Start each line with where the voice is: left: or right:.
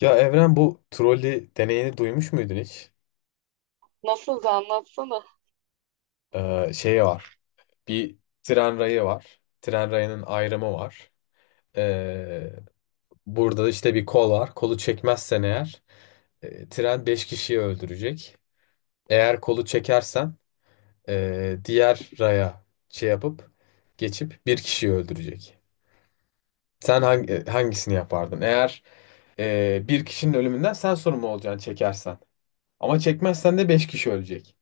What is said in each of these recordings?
left: Ya Evren bu trolley deneyini duymuş muydun hiç?
right: Nasıl da anlatsana.
left: Şey var. Bir tren rayı var. Tren rayının ayrımı var. Ee, burada işte bir kol var. Kolu çekmezsen eğer tren 5 kişiyi öldürecek. Eğer kolu çekersen diğer raya şey yapıp geçip bir kişiyi öldürecek. Sen hangisini yapardın? Eğer bir kişinin ölümünden sen sorumlu olacaksın çekersen. Ama çekmezsen de 5 kişi ölecek.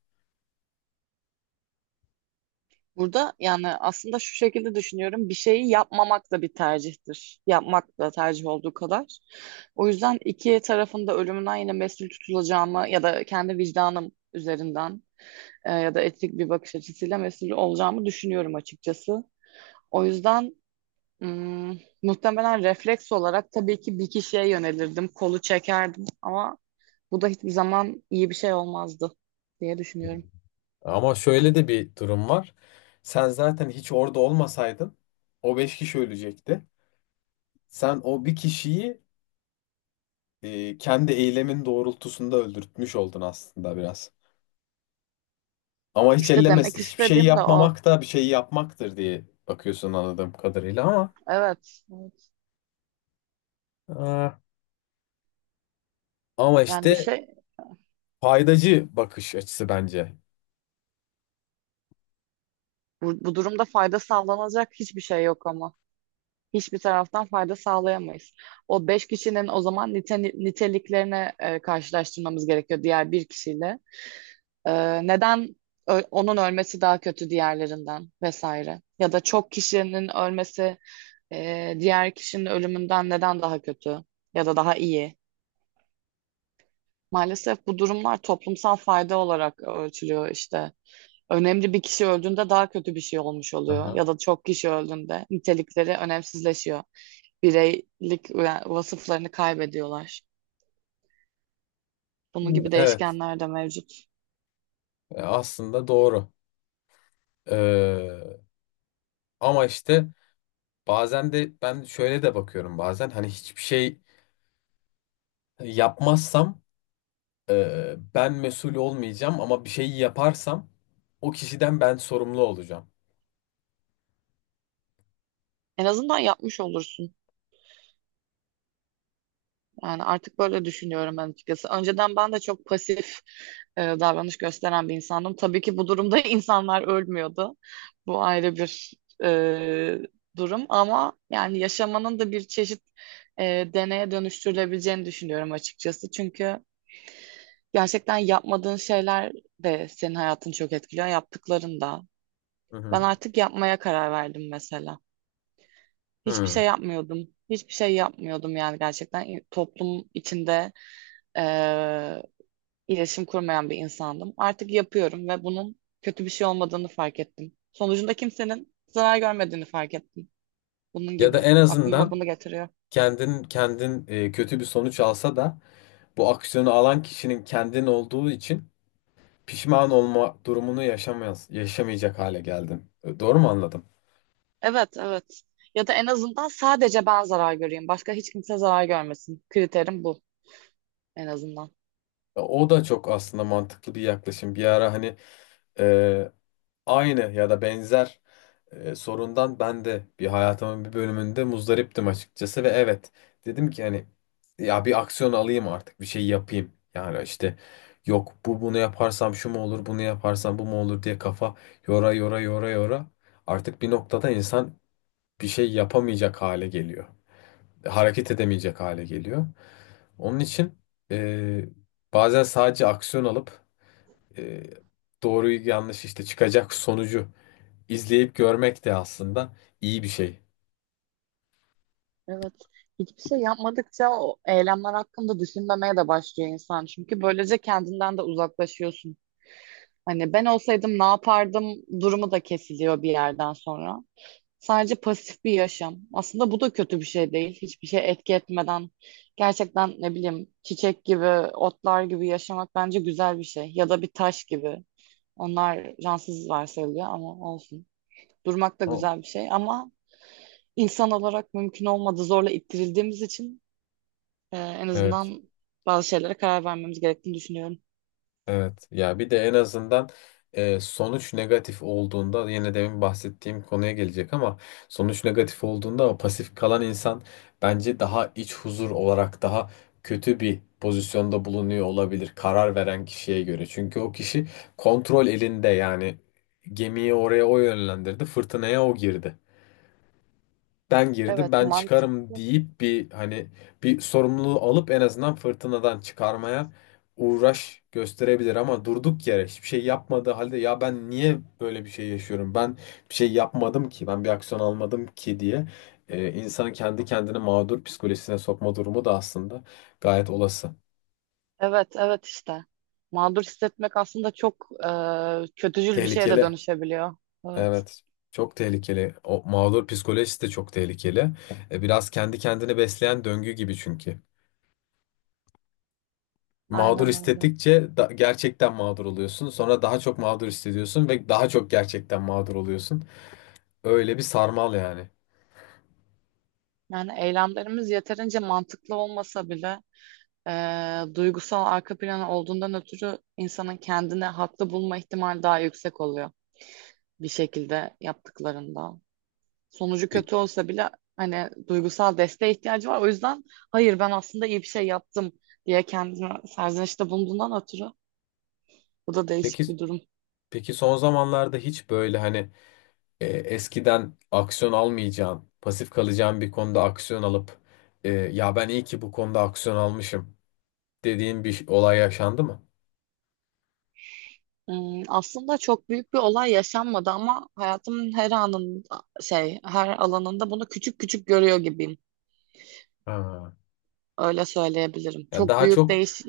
right: Burada yani aslında şu şekilde düşünüyorum. Bir şeyi yapmamak da bir tercihtir. Yapmak da tercih olduğu kadar. O yüzden iki tarafında ölümünden yine mesul tutulacağımı ya da kendi vicdanım üzerinden ya da etik bir bakış açısıyla mesul olacağımı düşünüyorum açıkçası. O yüzden muhtemelen refleks olarak tabii ki bir kişiye yönelirdim, kolu çekerdim ama bu da hiçbir zaman iyi bir şey olmazdı diye düşünüyorum.
left: Ama şöyle de bir durum var. Sen zaten hiç orada olmasaydın o beş kişi ölecekti. Sen o bir kişiyi kendi eylemin doğrultusunda öldürtmüş oldun aslında biraz. Ama hiç
right: İşte
left: ellemez.
right: demek
left: Hiçbir şey
right: istediğim de o.
left: yapmamak da bir şey yapmaktır diye bakıyorsun anladığım kadarıyla ama.
right: Evet, evet.
left: e, Ama
right: Yani bir
left: işte
right: şey
left: faydacı bakış açısı bence.
right: bu durumda fayda sağlanacak hiçbir şey yok ama. Hiçbir taraftan fayda sağlayamayız. O beş kişinin o zaman niteliklerini karşılaştırmamız gerekiyor diğer bir kişiyle. E, neden onun ölmesi daha kötü diğerlerinden vesaire? Ya da çok kişinin ölmesi diğer kişinin ölümünden neden daha kötü ya da daha iyi? Maalesef bu durumlar toplumsal fayda olarak ölçülüyor işte. Önemli bir kişi öldüğünde daha kötü bir şey olmuş oluyor
left: Aha.
right: ya da çok kişi öldüğünde nitelikleri önemsizleşiyor. Bireylik yani vasıflarını kaybediyorlar. Bunun gibi
left: Evet,
right: değişkenler de mevcut.
left: aslında doğru. Ee, ama işte bazen de ben şöyle de bakıyorum, bazen hani hiçbir şey yapmazsam ben mesul olmayacağım ama bir şeyi yaparsam o kişiden ben sorumlu olacağım.
right: En azından yapmış olursun. Yani artık böyle düşünüyorum ben açıkçası. Önceden ben de çok pasif davranış gösteren bir insandım. Tabii ki bu durumda insanlar ölmüyordu. Bu ayrı bir e, durum ama yani yaşamanın da bir çeşit e, deneye dönüştürülebileceğini düşünüyorum açıkçası. Çünkü gerçekten yapmadığın şeyler de senin hayatını çok etkiliyor, yaptıkların da.
left: Hı
right: Ben
left: hı.
right: artık yapmaya karar verdim mesela. Hiçbir
left: Hı.
right: şey yapmıyordum. Hiçbir şey yapmıyordum yani gerçekten toplum içinde eee iletişim kurmayan bir insandım. Artık yapıyorum ve bunun kötü bir şey olmadığını fark ettim. Sonucunda kimsenin zarar görmediğini fark ettim. Bunun
left: Ya da
right: gibi.
left: en
right: Aklıma
left: azından
right: bunu getiriyor.
left: kendin kötü bir sonuç alsa da bu aksiyonu alan kişinin kendin olduğu için pişman olma durumunu yaşamayız, yaşamayacak hale geldim. Doğru mu anladım?
right: Evet, evet. Ya da en azından sadece ben zarar göreyim. Başka hiç kimse zarar görmesin. Kriterim bu en azından.
left: O da çok aslında mantıklı bir yaklaşım. Bir ara hani e, aynı ya da benzer sorundan ben de bir hayatımın bir bölümünde muzdariptim açıkçası ve evet, dedim ki hani ya bir aksiyon alayım, artık bir şey yapayım. Yani işte yok bu bunu yaparsam şu mu olur, bunu yaparsam bu mu olur diye kafa yora yora yora yora artık bir noktada insan bir şey yapamayacak hale geliyor. Hareket edemeyecek hale geliyor. Onun için e, bazen sadece aksiyon alıp e, doğruyu yanlış işte çıkacak sonucu izleyip görmek de aslında iyi bir şey.
right: Evet. Hiçbir şey yapmadıkça o eylemler hakkında düşünmemeye de başlıyor insan. Çünkü böylece kendinden de uzaklaşıyorsun. Hani ben olsaydım ne yapardım durumu da kesiliyor bir yerden sonra. Sadece pasif bir yaşam. Aslında bu da kötü bir şey değil. Hiçbir şey etki etmeden gerçekten ne bileyim çiçek gibi, otlar gibi yaşamak bence güzel bir şey. Ya da bir taş gibi. Onlar cansız varsayılıyor ama olsun. Durmak da
left: O-
right: güzel bir şey ama insan olarak mümkün olmadı zorla ittirildiğimiz için en
left: Evet.
right: azından bazı şeylere karar vermemiz gerektiğini düşünüyorum.
left: Evet ya, bir de en azından sonuç negatif olduğunda yine demin bahsettiğim konuya gelecek ama sonuç negatif olduğunda o pasif kalan insan bence daha iç huzur olarak daha kötü bir pozisyonda bulunuyor olabilir karar veren kişiye göre. Çünkü o kişi kontrol elinde, yani gemiyi oraya o yönlendirdi, fırtınaya o girdi, ben girdim
right: Evet,
left: ben çıkarım
right: mantıklı.
left: deyip bir hani bir sorumluluğu alıp en azından fırtınadan çıkarmaya uğraş gösterebilir, ama durduk yere hiçbir şey yapmadığı halde ya ben niye böyle bir şey yaşıyorum, ben bir şey yapmadım ki, ben bir aksiyon almadım ki diye insanı kendi kendini mağdur psikolojisine sokma durumu da aslında gayet olası.
right: Evet, evet işte. Mağdur hissetmek aslında çok kötücül bir şeye de
left: Tehlikeli.
right: dönüşebiliyor. Evet,
left: Evet. Çok tehlikeli. O mağdur psikolojisi de çok tehlikeli. Biraz kendi kendini besleyen döngü gibi çünkü. Mağdur
right: aynen öyle.
left: hissettikçe gerçekten mağdur oluyorsun. Sonra daha çok mağdur hissediyorsun ve daha çok gerçekten mağdur oluyorsun. Öyle bir sarmal yani.
right: Yani eylemlerimiz yeterince mantıklı olmasa bile duygusal arka planı olduğundan ötürü insanın kendini haklı bulma ihtimali daha yüksek oluyor, bir şekilde yaptıklarında. Sonucu
left: Pe-
right: kötü olsa bile hani duygusal desteğe ihtiyacı var. O yüzden hayır, ben aslında iyi bir şey yaptım diye kendine serzenişte bulunduğundan ötürü bu da
left: Peki
right: değişik bir durum.
left: peki, son zamanlarda hiç böyle hani eskiden aksiyon almayacağın, pasif kalacağın bir konuda aksiyon alıp ya ben iyi ki bu konuda aksiyon almışım dediğin bir olay yaşandı mı?
right: Aslında çok büyük bir olay yaşanmadı ama hayatımın her anında şey, her alanında bunu küçük küçük görüyor gibiyim.
left: Ha.
right: Öyle söyleyebilirim.
left: Ya
right: Çok
left: daha
right: büyük
left: çok
right: değiş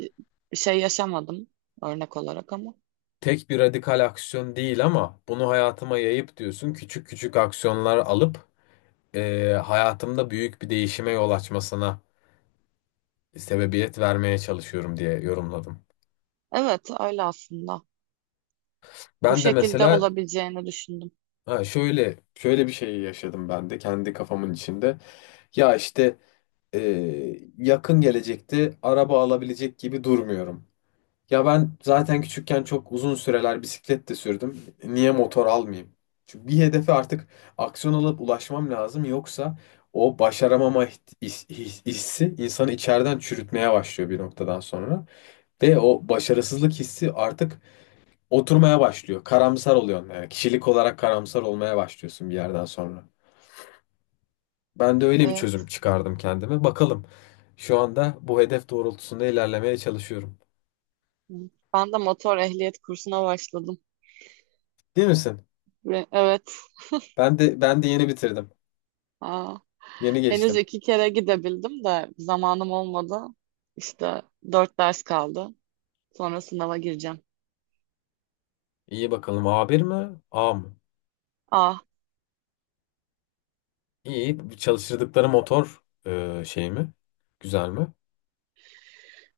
right: bir şey yaşamadım örnek olarak ama.
left: tek bir radikal aksiyon değil ama bunu hayatıma yayıp diyorsun, küçük küçük aksiyonlar alıp hayatımda büyük bir değişime yol açmasına sebebiyet vermeye çalışıyorum diye yorumladım.
right: Evet öyle aslında. Bu
left: Ben de
right: şekilde
left: mesela
right: olabileceğini düşündüm.
left: ha, şöyle şöyle bir şey yaşadım ben de kendi kafamın içinde. Ya işte e, yakın gelecekte araba alabilecek gibi durmuyorum. Ya ben zaten küçükken çok uzun süreler bisiklet de sürdüm. Niye motor almayayım? Çünkü bir hedefe artık aksiyon alıp ulaşmam lazım. Yoksa o başaramama hissi insanı içeriden çürütmeye başlıyor bir noktadan sonra. Ve o başarısızlık hissi artık oturmaya başlıyor. Karamsar oluyorsun. Yani kişilik olarak karamsar olmaya başlıyorsun bir yerden sonra. Ben de öyle bir
right: Ee,
left: çözüm çıkardım kendime. Bakalım. Şu anda bu hedef doğrultusunda ilerlemeye çalışıyorum.
right: Ben de motor ehliyet kursuna başladım.
left: Değil misin?
right: Ve evet.
left: Ben de yeni bitirdim.
right: Aa,
left: Yeni
right: henüz
left: geçtim.
right: iki kere gidebildim de zamanım olmadı. İşte dört ders kaldı. Sonra sınava gireceğim.
left: İyi, bakalım A1 mi? A mı?
right: Ah,
left: İyi. Çalıştırdıkları motor şey mi? Güzel mi?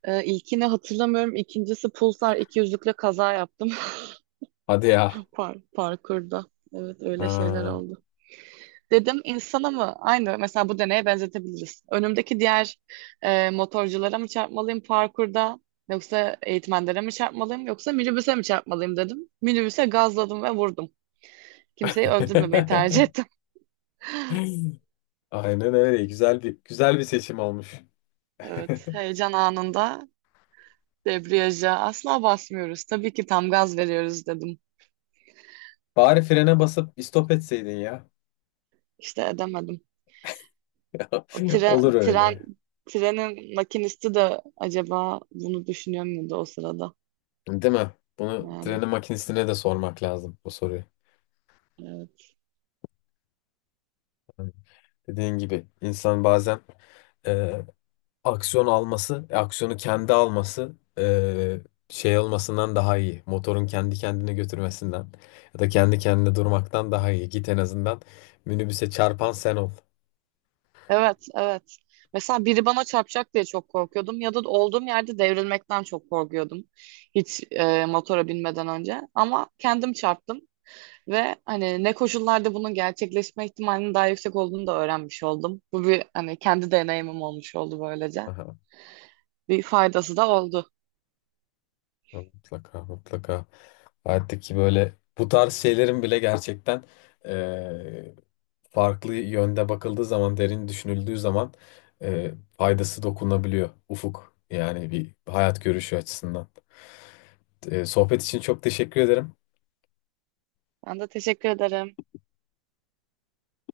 right: ilkini hatırlamıyorum. İkincisi Pulsar 200'lükle kaza yaptım
left: Hadi ya.
right: parkurda. Evet öyle şeyler
left: Ha.
right: oldu. Dedim insana mı? Aynı mesela bu deneye benzetebiliriz. Önümdeki diğer motorculara mı çarpmalıyım parkurda yoksa eğitmenlere mi çarpmalıyım yoksa minibüse mi çarpmalıyım dedim. Minibüse gazladım ve vurdum. Kimseyi öldürmemeyi tercih ettim.
left: Aynen öyle. Güzel bir seçim olmuş.
right: Evet, heyecan anında debriyaja asla basmıyoruz. Tabii ki tam gaz veriyoruz dedim.
left: Bari frene basıp istop etseydin ya.
right: İşte edemedim. O tren,
left: Olur
right: tren,
left: öyle.
right: trenin makinisti de acaba bunu düşünüyor muydu o sırada?
left: Değil mi? Bunu
right: Yani
left: trenin makinesine de sormak lazım bu soruyu.
right: evet.
left: Hani, dediğin gibi insan bazen e, aksiyon alması, aksiyonu kendi alması şey olmasından daha iyi. Motorun kendi kendine götürmesinden ya da kendi kendine durmaktan daha iyi. Git en azından minibüse çarpan sen ol.
right: Evet, evet. Mesela biri bana çarpacak diye çok korkuyordum ya da olduğum yerde devrilmekten çok korkuyordum. Hiç motora binmeden önce ama kendim çarptım ve hani ne koşullarda bunun gerçekleşme ihtimalinin daha yüksek olduğunu da öğrenmiş oldum. Bu bir hani kendi deneyimim olmuş oldu böylece.
left: Aha.
right: Bir faydası da oldu.
left: Mutlaka mutlaka. Artık ki böyle bu tarz şeylerin bile gerçekten eee, farklı yönde bakıldığı zaman, derin düşünüldüğü zaman faydası dokunabiliyor. Ufuk yani, bir hayat görüşü açısından. Sohbet için çok teşekkür ederim.
right: Ben de teşekkür ederim.